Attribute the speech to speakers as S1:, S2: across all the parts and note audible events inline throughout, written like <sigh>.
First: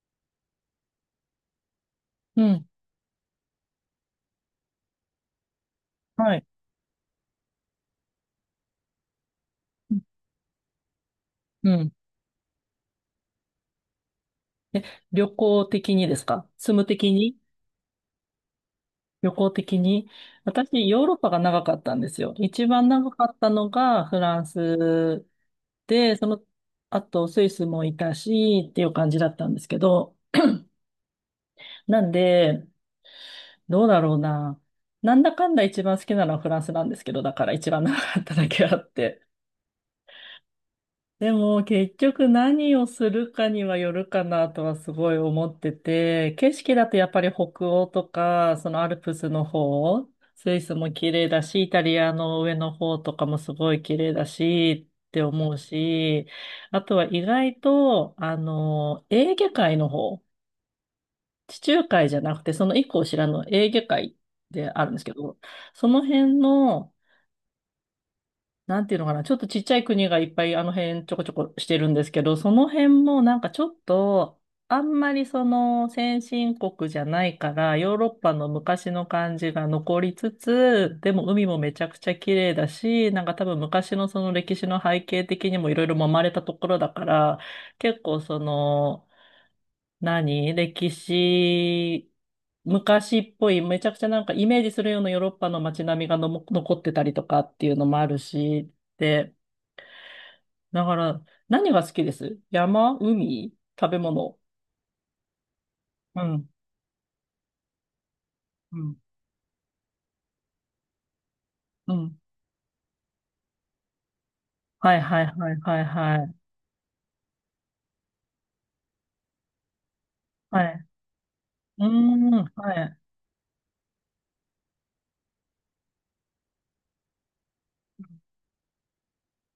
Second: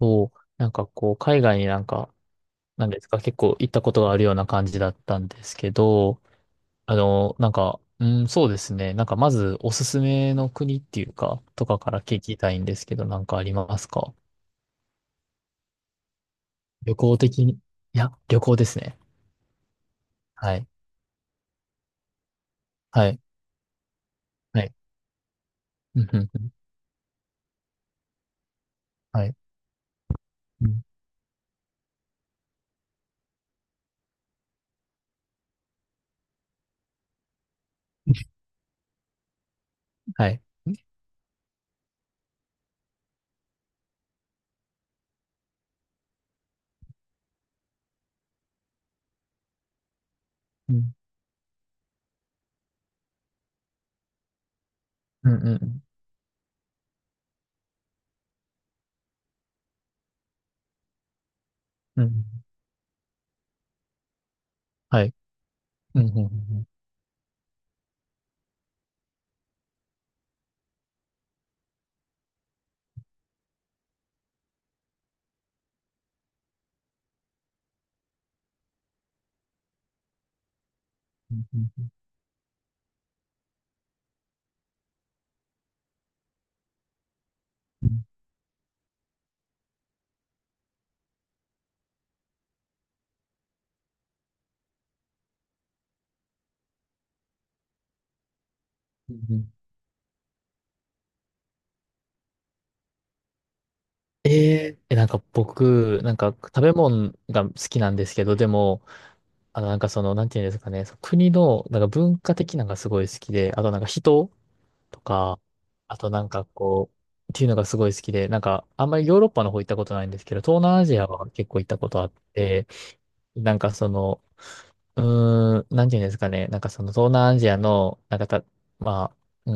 S1: そう、なんかこう、海外になんか、
S2: うん。
S1: なんですか、結構行ったことがあるような感じだったんですけど、
S2: はい。
S1: なんか、うん、そうですね。なんかまずおすすめの国っていうか、と
S2: う
S1: かか
S2: ん。
S1: ら聞きたいんですけど、なんかありますか？
S2: え、旅行的にですか住む
S1: 旅
S2: 的
S1: 行
S2: に
S1: 的に。いや、旅行ですね。
S2: 旅行的に
S1: はい。
S2: 私、ヨーロッパが長かったんですよ。一番
S1: は
S2: 長
S1: い。
S2: かったのがフラン
S1: はい。
S2: ス
S1: うん、
S2: で、
S1: う
S2: そ
S1: ん、う
S2: の、
S1: ん。
S2: あとスイスもいたし、っていう感じ
S1: は
S2: だ
S1: い。
S2: ったんですけど、
S1: うん、
S2: なんで、どうだろうな。なんだかんだ一番好きなのはフランスなんですけど、だから一番長かっただけあって。
S1: はい。
S2: でも結局何をするかにはよるかなとはすごい思ってて、景色だとやっぱり北欧とか、そのアルプスの方、スイ
S1: う
S2: スも
S1: ん、
S2: 綺麗だし、イタリアの上の方とかもすごい綺麗だしって
S1: うん、
S2: 思
S1: う
S2: う
S1: ん。
S2: し、あとは意外と、エーゲ海の方、地中
S1: う
S2: 海じゃ
S1: ん、
S2: なくてその一個後ろのエーゲ海であるんで
S1: は
S2: すけ
S1: い。
S2: ど、そ
S1: う
S2: の
S1: ん、うん、う
S2: 辺
S1: ん。
S2: のなんていうのかな、ちょっとちっちゃい国がいっぱいあの辺ちょこちょこしてるんですけど、その辺もなんかちょっと、あんまりその先進国じゃないから、ヨーロッパの昔の感じが残りつつ、でも
S1: う
S2: 海
S1: ん、
S2: もめち
S1: う
S2: ゃ
S1: ん、
S2: くちゃ綺麗だし、なんか多分昔のその歴史の背景的にもいろいろ揉まれたところだから、
S1: う
S2: 結
S1: ん。
S2: 構その、何歴史、昔っぽい、めちゃくちゃなんかイメージするようなヨーロッパの街並みがのも残ってたりとかっていうのもあるし、
S1: うん
S2: で、
S1: うん。
S2: だから、何が好きです山、海、食べ物。
S1: なんか僕、なん
S2: う
S1: か
S2: ん、
S1: 食べ物が好きなんですけど、で
S2: う
S1: も、
S2: ん、
S1: なんかその、なんていうんですかね、その国の、なんか
S2: うん。
S1: 文化的なのがすごい好きで、あとなんか人
S2: はい
S1: と
S2: はい
S1: か、
S2: はいはい
S1: あとな
S2: は
S1: ん
S2: い。
S1: かこう、っていうのがすごい好きで、なんかあんまりヨーロッパの方行ったことないんですけど、東
S2: は
S1: 南ア
S2: い。
S1: ジアは結構行った
S2: うー
S1: ことあっ
S2: ん、
S1: て、
S2: はい。
S1: なんかその、なんていうんですかね、なんかその東南アジアの、なんかた、まあ、う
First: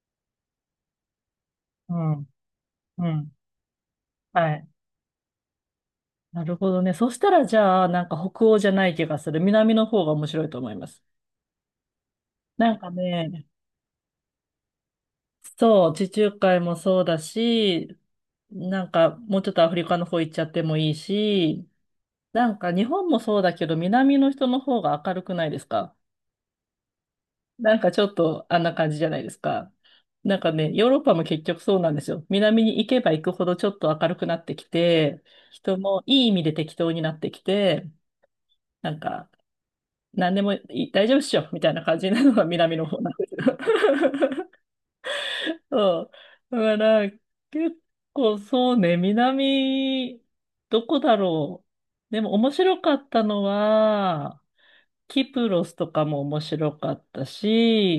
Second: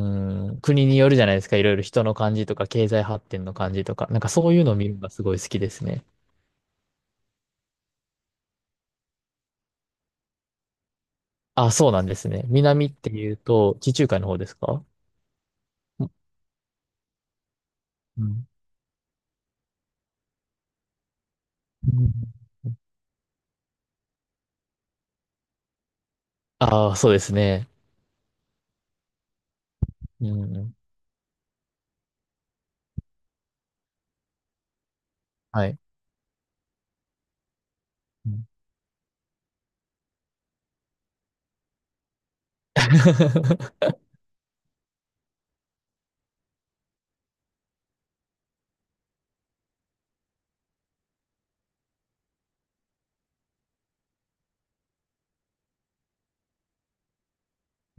S1: ーん、国によるじゃないですか、いろいろ
S2: う
S1: 人の
S2: ん、
S1: 感じとか、経済
S2: う
S1: 発
S2: ん。
S1: 展の感じとか、なんかそ
S2: は
S1: ういう
S2: い。
S1: のを見るのがすごい好きですね。
S2: なるほどね。そしたらじゃあ、なんか北欧じゃない気がする。南の方が面白いと思います。
S1: あ、そうなんですね。
S2: なん
S1: 南
S2: か
S1: っていう
S2: ね、
S1: と、地中海の方ですか？
S2: そう、地中海もそうだし、
S1: うん
S2: なんかもうちょっとアフリカの方行っちゃってもいいし、
S1: うん。
S2: なんか日本もそうだけど、南の人の方が明るくないですか？
S1: ああ、そうですね。
S2: なんかちょっとあんな感じじゃないですか。
S1: う
S2: なんかね、
S1: ん。
S2: ヨーロッパも結局そうなんですよ。南に行けば行くほどちょっと明るくなってきて、
S1: は
S2: 人
S1: い。
S2: もいい意味で適当になってきて、
S1: うん
S2: なんか何でもいい大丈夫っしょみたいな感じなのが南の方なんですよ。
S1: <laughs>。
S2: そう。だから、結構そうね、南、どこだろう。でも面白かったのは、キプロスとかも面白かった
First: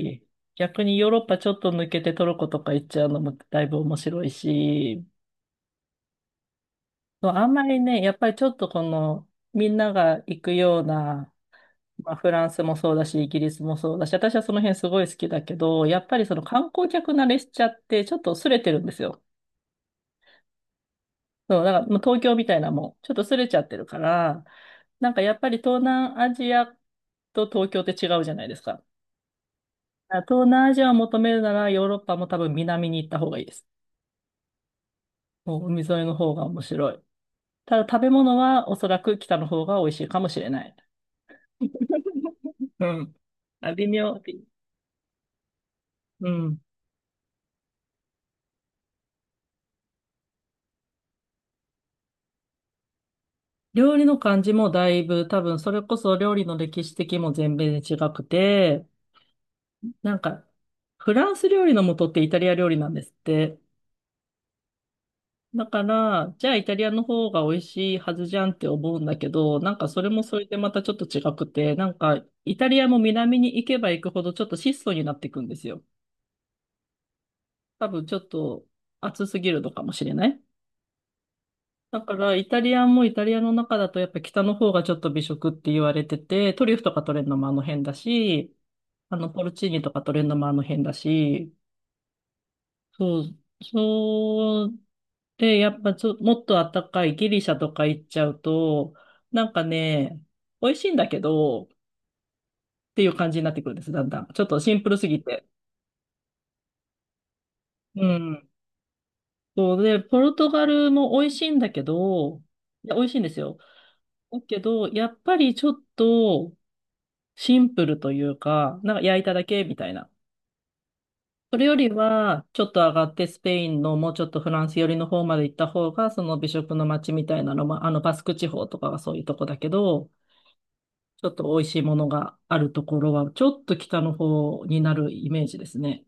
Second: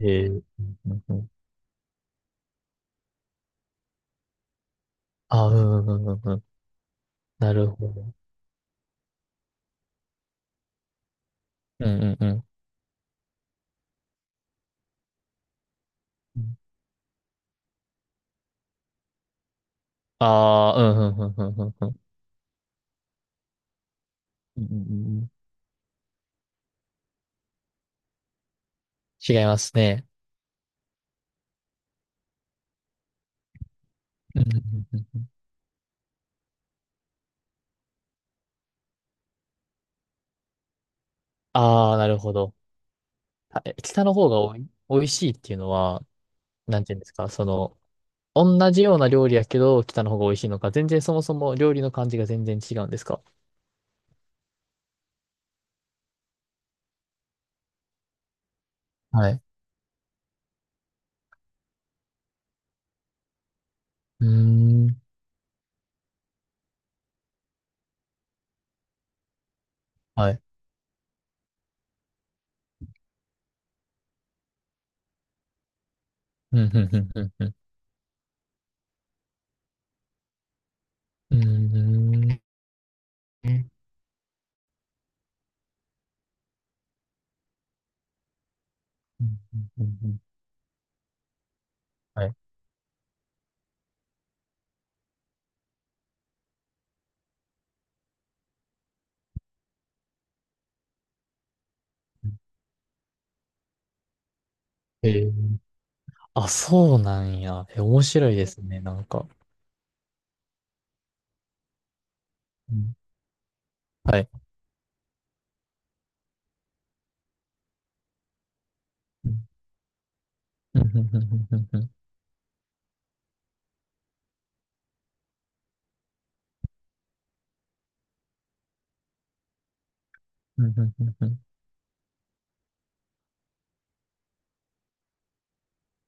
S1: うん
S2: 逆
S1: う
S2: に
S1: ん
S2: ヨー
S1: う
S2: ロッ
S1: ん。
S2: パちょっと抜けてトルコとか行っちゃうのもだいぶ面白いし、
S1: あーうんうんうんうん。
S2: そうあん
S1: な
S2: ま
S1: る
S2: り
S1: ほ
S2: ね、や
S1: ど。
S2: っぱりちょっとこの、みんなが行くような、
S1: うんう
S2: まあ、
S1: んう
S2: フ
S1: ん。
S2: ランスもそうだし、イギリスもそうだし、私はその辺すごい好きだけど、やっぱりそ
S1: う
S2: の
S1: ん。
S2: 観光客慣れしちゃって、ちょっと薄れてるんですよ。
S1: ああ、うん、うんうん
S2: そう、
S1: う
S2: だ
S1: ん
S2: から
S1: う
S2: もう
S1: ん
S2: 東京みたいなもんちょっとすれちゃってるから、
S1: うんうんう
S2: なん
S1: んう
S2: か
S1: ん。
S2: やっぱり東南アジアと東京って違うじゃないですか。だか
S1: 違いますね。
S2: ら東南アジアを求めるならヨーロッパも多分南に行った方がいいです。
S1: うんうんうんうん。
S2: もう海沿いの方が面白い。ただ食べ物はおそらく北の方が美味しいかもしれない。
S1: ああ、なるほど。
S2: <laughs> うん。
S1: あ、
S2: あ、微
S1: 北
S2: 妙。
S1: の方が
S2: び
S1: おい美味しいっていうのは、
S2: うん。
S1: なんていうんですか、その、同じような料理やけど、北の方が美味しいのか、全然そもそも料理の感じが全然違うんですか？
S2: 料理の感じもだいぶ多分それこそ料理の歴史的も全米で違くて、
S1: はい。
S2: なんかフランス料理の元ってイタリア料理なんですって。
S1: うーん。
S2: だから、じゃあイタリアの方が美味しいはずじゃんって思うんだけど、なんかそれも
S1: は
S2: そ
S1: い。
S2: れでまたちょっと違くて、なんかイタリアも南に行けば行くほどちょっと質素になっていくんですよ。
S1: うん、うんうんうんん。
S2: 多分ちょっと暑すぎるのかもしれない。
S1: うー
S2: だから
S1: ん。
S2: イタリアンもイタリア
S1: う
S2: の
S1: ん
S2: 中だとやっぱ北の方がちょっと美食って言われてて、トリュフとか取れるのもあの辺だし、あ
S1: う
S2: の
S1: ん
S2: ポルチーニ
S1: う
S2: と
S1: ん
S2: か
S1: う
S2: 取
S1: ん。
S2: れるのもあの辺だし、
S1: はい。
S2: そう、そうで、やっぱちょ、もっとあったかいギリシャとか行っちゃうと、なんかね、美味しいんだけど、っていう感じになってくるんです、だんだん。ちょっとシンプルす
S1: え
S2: ぎ
S1: ー、
S2: て。
S1: あ、そうなんや。え、面
S2: う
S1: 白いで
S2: ん。
S1: すね、なんか。
S2: そうで、ポルトガルも美味しいんだけど、
S1: う
S2: いや、
S1: ん、
S2: 美味しいんですよ。
S1: はい。
S2: だけど、やっぱりちょっとシンプルというか、なんか焼い
S1: う
S2: た
S1: ん
S2: だけみたいな。
S1: うんう
S2: それ
S1: ん
S2: よ
S1: う
S2: り
S1: ん
S2: は、ちょっと上がってスペインのもうちょっとフランス寄りの方まで行った方が、その美食の街みたいなのも、バスク地方とかはそういうとこだけど、
S1: うんうんうん
S2: ち
S1: う
S2: ょっ
S1: ん
S2: と美味しいものがあるところは、ちょっと北の方になるイメージですね。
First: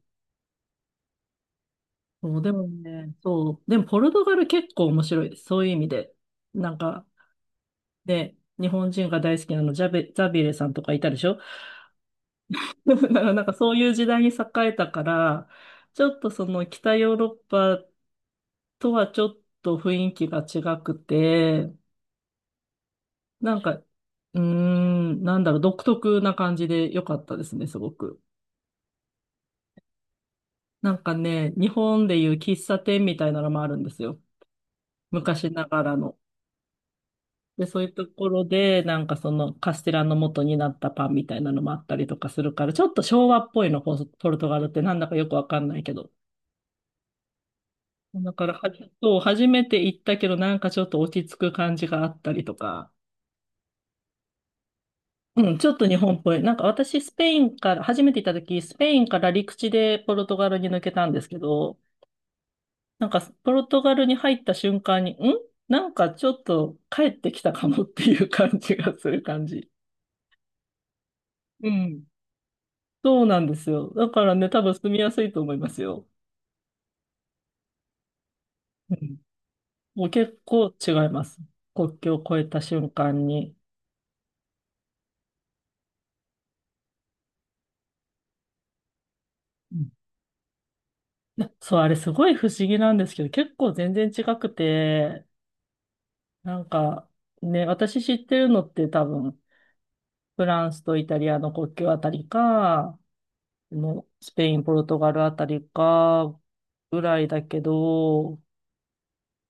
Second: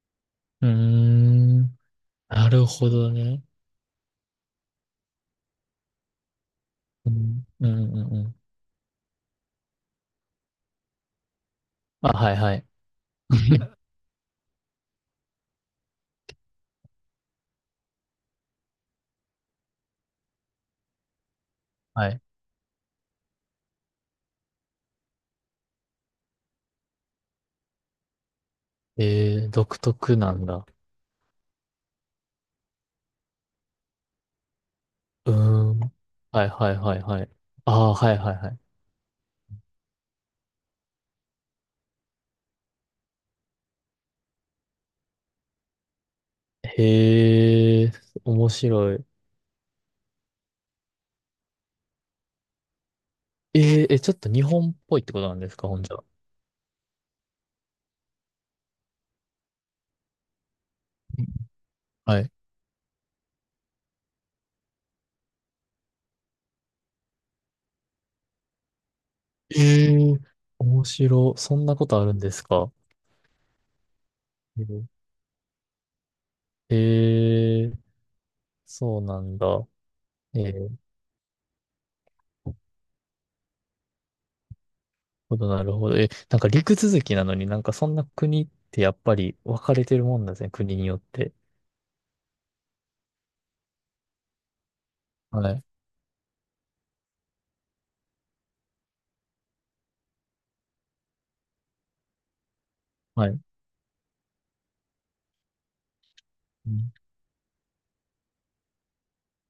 S1: うん。
S2: そう、
S1: な
S2: で
S1: る
S2: も
S1: ほど
S2: ね、
S1: ね。
S2: そう、でもポルトガル結構面白いです。そういう意味で。なんか、
S1: うん、うん、うん、う
S2: で、
S1: ん。
S2: 日本人が大好きなの、ジャベ、ザビエレさんとかいたでしょ？ <laughs>
S1: あ、はいはい。
S2: だから <laughs> なんかそう
S1: <laughs>
S2: いう時代に栄えたから、ちょっとその北ヨーロッパとはちょっと雰囲気が違くて、
S1: はい。
S2: なんか、なんだろう、独特な感じで良かったですね、すごく。
S1: 独特なんだ。
S2: なんかね、日本でいう喫茶店みたいなのもあるんですよ。
S1: うー
S2: 昔な
S1: ん。
S2: がらの。
S1: はいはいはいはい。
S2: で、
S1: あ
S2: そういう
S1: あ、
S2: と
S1: はい
S2: こ
S1: はい
S2: ろ
S1: はい。
S2: で、なんかそのカステラの元になったパンみたいなのもあったりとかするから、ちょっと昭和っぽいの、ポポルトガルってなんだかよくわかんないけど。
S1: へえ、
S2: だか
S1: 面
S2: らはじ、
S1: 白い。
S2: そう、初めて行ったけど、なんかちょっと落ち着く感じがあったりとか。
S1: ちょっと日本っぽいってことなん
S2: う
S1: です
S2: ん、ち
S1: か、
S2: ょっ
S1: ほん
S2: と
S1: じ
S2: 日
S1: ゃ？
S2: 本っぽい。なんか私、スペインから、初めて行った時、スペインから陸地でポルトガルに抜けたんですけど、
S1: はい。
S2: なんかポルトガルに入った瞬間に、んなんかちょっと帰ってきたかもっていう感じがする感じ。
S1: ええ。面白。そん
S2: う
S1: なことあ
S2: ん。
S1: るんですか？
S2: そうなんですよ。だからね、多分住みやすいと思いますよ。
S1: ええ、
S2: う
S1: そう
S2: ん。
S1: なんだ。
S2: もう結
S1: ええ、な
S2: 構
S1: る
S2: 違います。国境を越えた瞬間に。
S1: ほど、なるほど。え、なんか陸続きなのになんかそんな国ってやっぱり分か
S2: う
S1: れ
S2: ん
S1: てるもんなんですね。国によって。
S2: なそう、あれすごい不思議なんですけど、結構全然違くて、
S1: はい。
S2: なんか、ね、私知ってるのって多分、フランスとイタリアの国境あたりか、
S1: はい。
S2: のスペイン、ポルトガルあたりか、
S1: うん。
S2: ぐらいだけど、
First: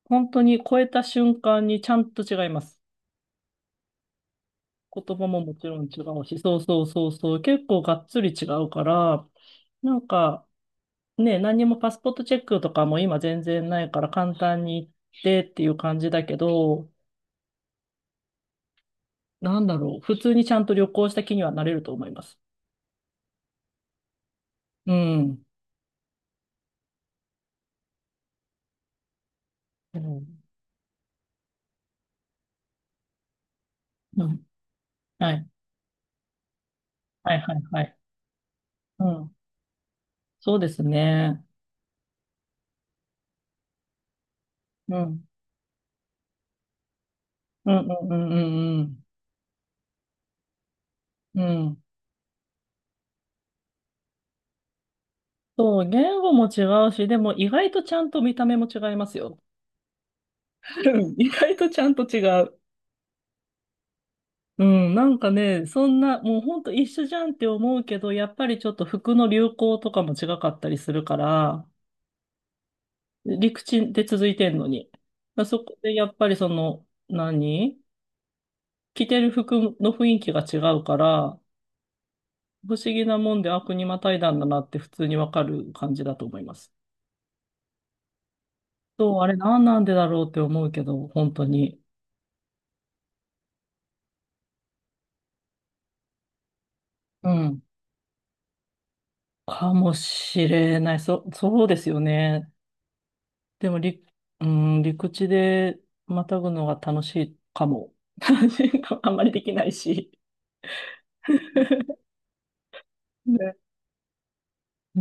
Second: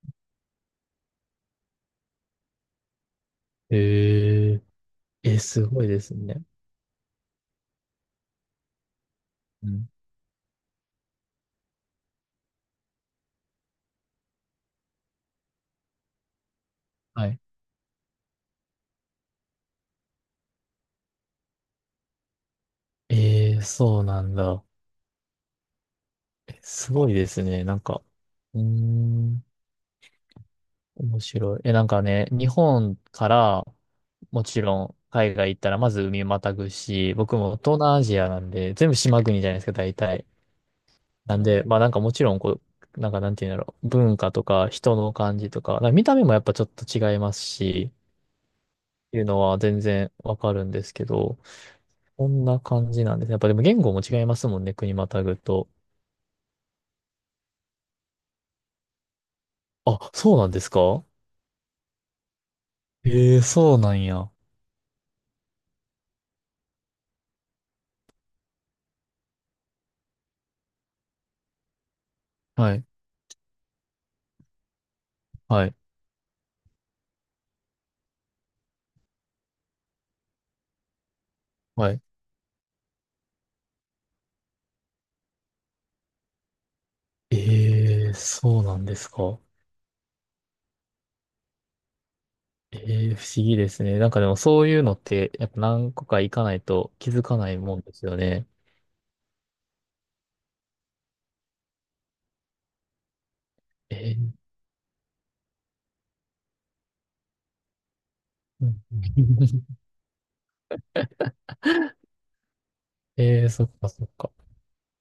S2: 本当に越えた瞬間にちゃんと違います。
S1: え
S2: 言葉
S1: ええ、
S2: もも
S1: す
S2: ちろ
S1: ご
S2: ん違
S1: いです
S2: うし、
S1: ね。
S2: そうそうそうそう、結構がっつり違うから、
S1: うん。
S2: なんかね、何にもパスポートチェックとかも今全然ないから簡単に行ってっていう感じだけど、
S1: はい。
S2: なんだろう、普通にちゃんと旅行した気にはなれると思います。
S1: ええ、そうなんだ。
S2: うん。
S1: え、すごいですね。なんか、うーん。
S2: うん。
S1: 面白い。え、なんかね、日本から
S2: うん
S1: もちろん
S2: は
S1: 海
S2: い。
S1: 外行ったらまず海またぐし、
S2: は
S1: 僕
S2: いは
S1: も
S2: い
S1: 東
S2: はい。
S1: 南アジアなんで、全部
S2: う
S1: 島
S2: ん。
S1: 国じゃないですか、大体。
S2: そうです
S1: なん
S2: ね。
S1: で、まあなんかもちろんこう、なんかなんていうんだろう、文化とか
S2: う
S1: 人の
S2: ん。
S1: 感じとか、なんか見た目もやっぱちょっと違います
S2: うんう
S1: し、
S2: んうんうん
S1: っていうのは全然わかるんですけど、
S2: うん。うん。
S1: こんな感じなんですね。やっぱでも言語も違いますもんね、国またぐと。
S2: そう、言語も違うし、でも意外とちゃんと見た目も違いますよ。
S1: あ、そうなんです
S2: う
S1: か？
S2: ん意外とちゃんと違う。
S1: ええ、そうなんや。
S2: うん、なんかね、そんな、もうほんと一緒じゃんって思うけど、やっぱりちょっと服の流行とかも違かったりするから、
S1: はい、
S2: 陸地で続いてんのに。だそ
S1: はい、
S2: こでやっぱりその、何着てる服の雰囲気が違うから、
S1: はい。
S2: 不思議なもんで、あ、国またいだんだなって普通にわかる感じだと思います。
S1: ええ、そうなんです
S2: そう、あれ
S1: か？
S2: 何なんでだろうって思うけど、本当に。
S1: ええ、不思議ですね。なんかでもそういうのって、やっぱ何個か行かないと気づ
S2: う
S1: かない
S2: ん。
S1: もんですよね。
S2: かもしれない。そ、そうですよね。でも、り、
S1: ええ、
S2: うん、陸地でまたぐのが楽しいかも。<laughs> 楽し
S1: うん
S2: いかもあんまりできない
S1: <laughs>
S2: し。
S1: ええ、
S2: ね
S1: そっかそっか。
S2: う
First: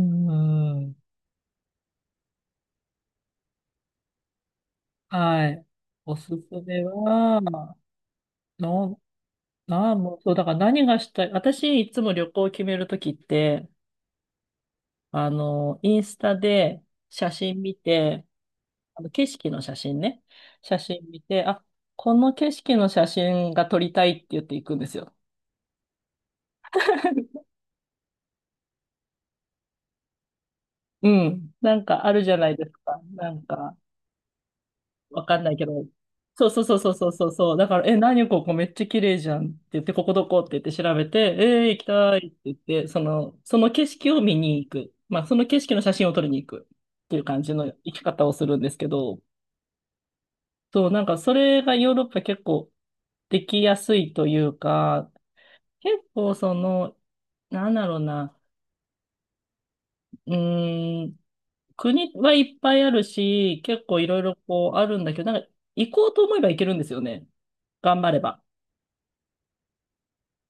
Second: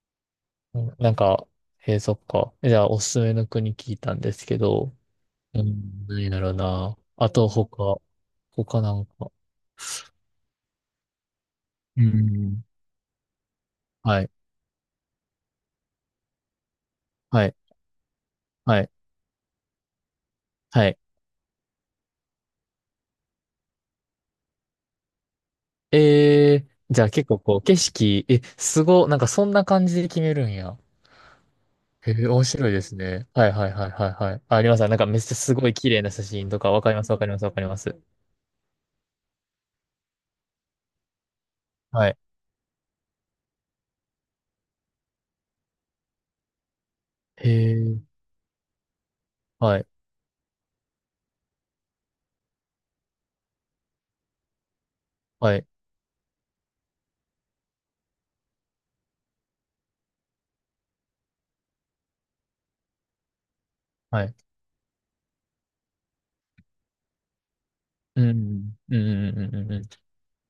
S1: う
S2: ん。
S1: ん。なんか、ええ、そっか。じゃあ、おすすめの国聞いたんですけど、
S2: は
S1: う
S2: い。
S1: ん、
S2: おす
S1: 何だろう
S2: すめ
S1: な。あ
S2: は、
S1: と、他な
S2: の、
S1: んか。
S2: なあ、もう、そう、だから何がしたい。私、いつ
S1: う
S2: も旅行を決
S1: ん。
S2: めるときって、
S1: はい、
S2: インスタで写
S1: はい、
S2: 真見て、
S1: はい、
S2: あの景色の写真ね。写
S1: はい。
S2: 真見て、あ、この景色の写真が撮りたいって言っていくんですよ。
S1: ええ、じゃあ結構
S2: <laughs>
S1: こう、景色、え、すご、なんかそんな感じで決めるんや。
S2: うん。なんか
S1: へ
S2: ある
S1: え、
S2: じゃ
S1: 面
S2: ないで
S1: 白
S2: す
S1: いです
S2: か。
S1: ね。
S2: なん
S1: はいはい
S2: か、
S1: はいはいはい。あ、あります。なんかめっ
S2: わ
S1: ちゃ
S2: かんな
S1: す
S2: いけ
S1: ごい
S2: ど。
S1: 綺麗な写
S2: そ
S1: 真
S2: う
S1: と
S2: そう
S1: か、
S2: そう
S1: わ
S2: そ
S1: か
S2: う
S1: りま
S2: そう
S1: すわか
S2: そう
S1: りますわ
S2: そう。
S1: かり
S2: だ
S1: ま
S2: から、え、
S1: す。
S2: 何ここめっちゃ綺麗じゃんって言って、ここどこって言って調べて、行き
S1: は
S2: た
S1: い。
S2: いって言って、その、その景色を見に行く。まあ、その景色の写真を撮りに行くっていう感
S1: へ
S2: じの行
S1: え、
S2: き方をするんですけど、
S1: はい、
S2: そう、なんかそれがヨーロッパ結構できやすいというか、
S1: はい、
S2: 結構その、なんだろうな、うーん、国はいっぱいあるし、結構いろい
S1: はい。
S2: ろこうあるんだけど、なんか行こうと思えば行けるんですよね。頑張れ
S1: う
S2: ば。
S1: ん、うん、うん、うん、うん、うん。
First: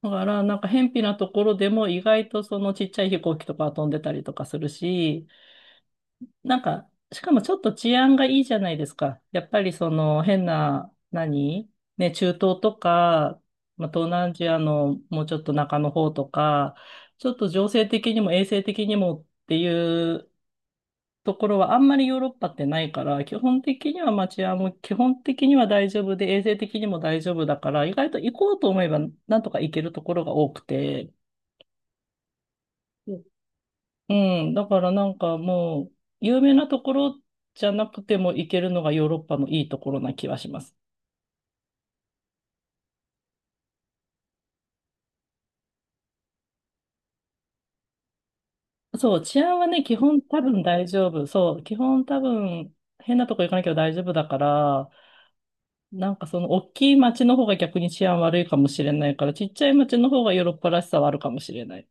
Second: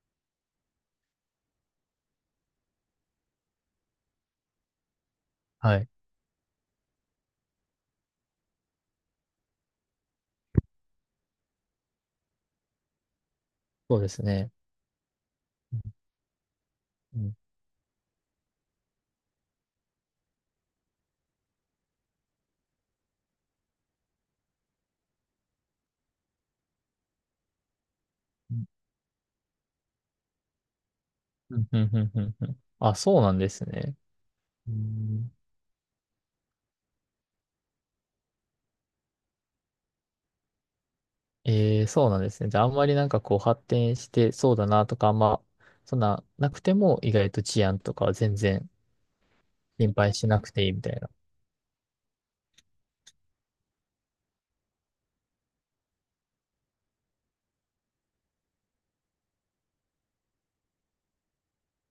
S2: だから、なんか、辺鄙なところでも意外とそのちっちゃい飛行機とか飛んでたりとかするし、
S1: はい。
S2: なんか、しかもちょっと治安がいいじゃないですか。やっぱりその変な、何ね、中東とか、まあ、
S1: そう
S2: 東
S1: です
S2: 南アジ
S1: ね。
S2: アのもうちょっと
S1: う
S2: 中
S1: ん、
S2: の方とか、
S1: う
S2: ちょっ
S1: ん、
S2: と情勢的にも衛生的にもっていうところはあんまりヨーロッパってないから、基本的にはまあ治安も基本的には大丈夫で、衛生的にも大丈夫だから、意外と行こうと思
S1: う
S2: えばなんとか行けるところが多くて、
S1: ん、うん、うん。うん。あ、そうなんですね。
S2: うん、だ
S1: う
S2: からなん
S1: ん、
S2: かもう、有名なところじゃなくても行けるのがヨーロッパのいいところな気はします。
S1: そうなんですね。じゃあ、あんまりなんかこう発展してそうだなとか、あんま、そんななくても、意外と治安とかは全然
S2: そう、治安はね、
S1: 心
S2: 基
S1: 配
S2: 本
S1: し
S2: 多
S1: なく
S2: 分
S1: ていいみ
S2: 大
S1: たい
S2: 丈
S1: な。
S2: 夫。そう、基本多分変なとこ行かなきゃ大丈夫だから、なんかその大きい街の方が逆に治安悪いかもしれないから、ちっちゃい街の方がヨーロッパらしさはあるかもしれない。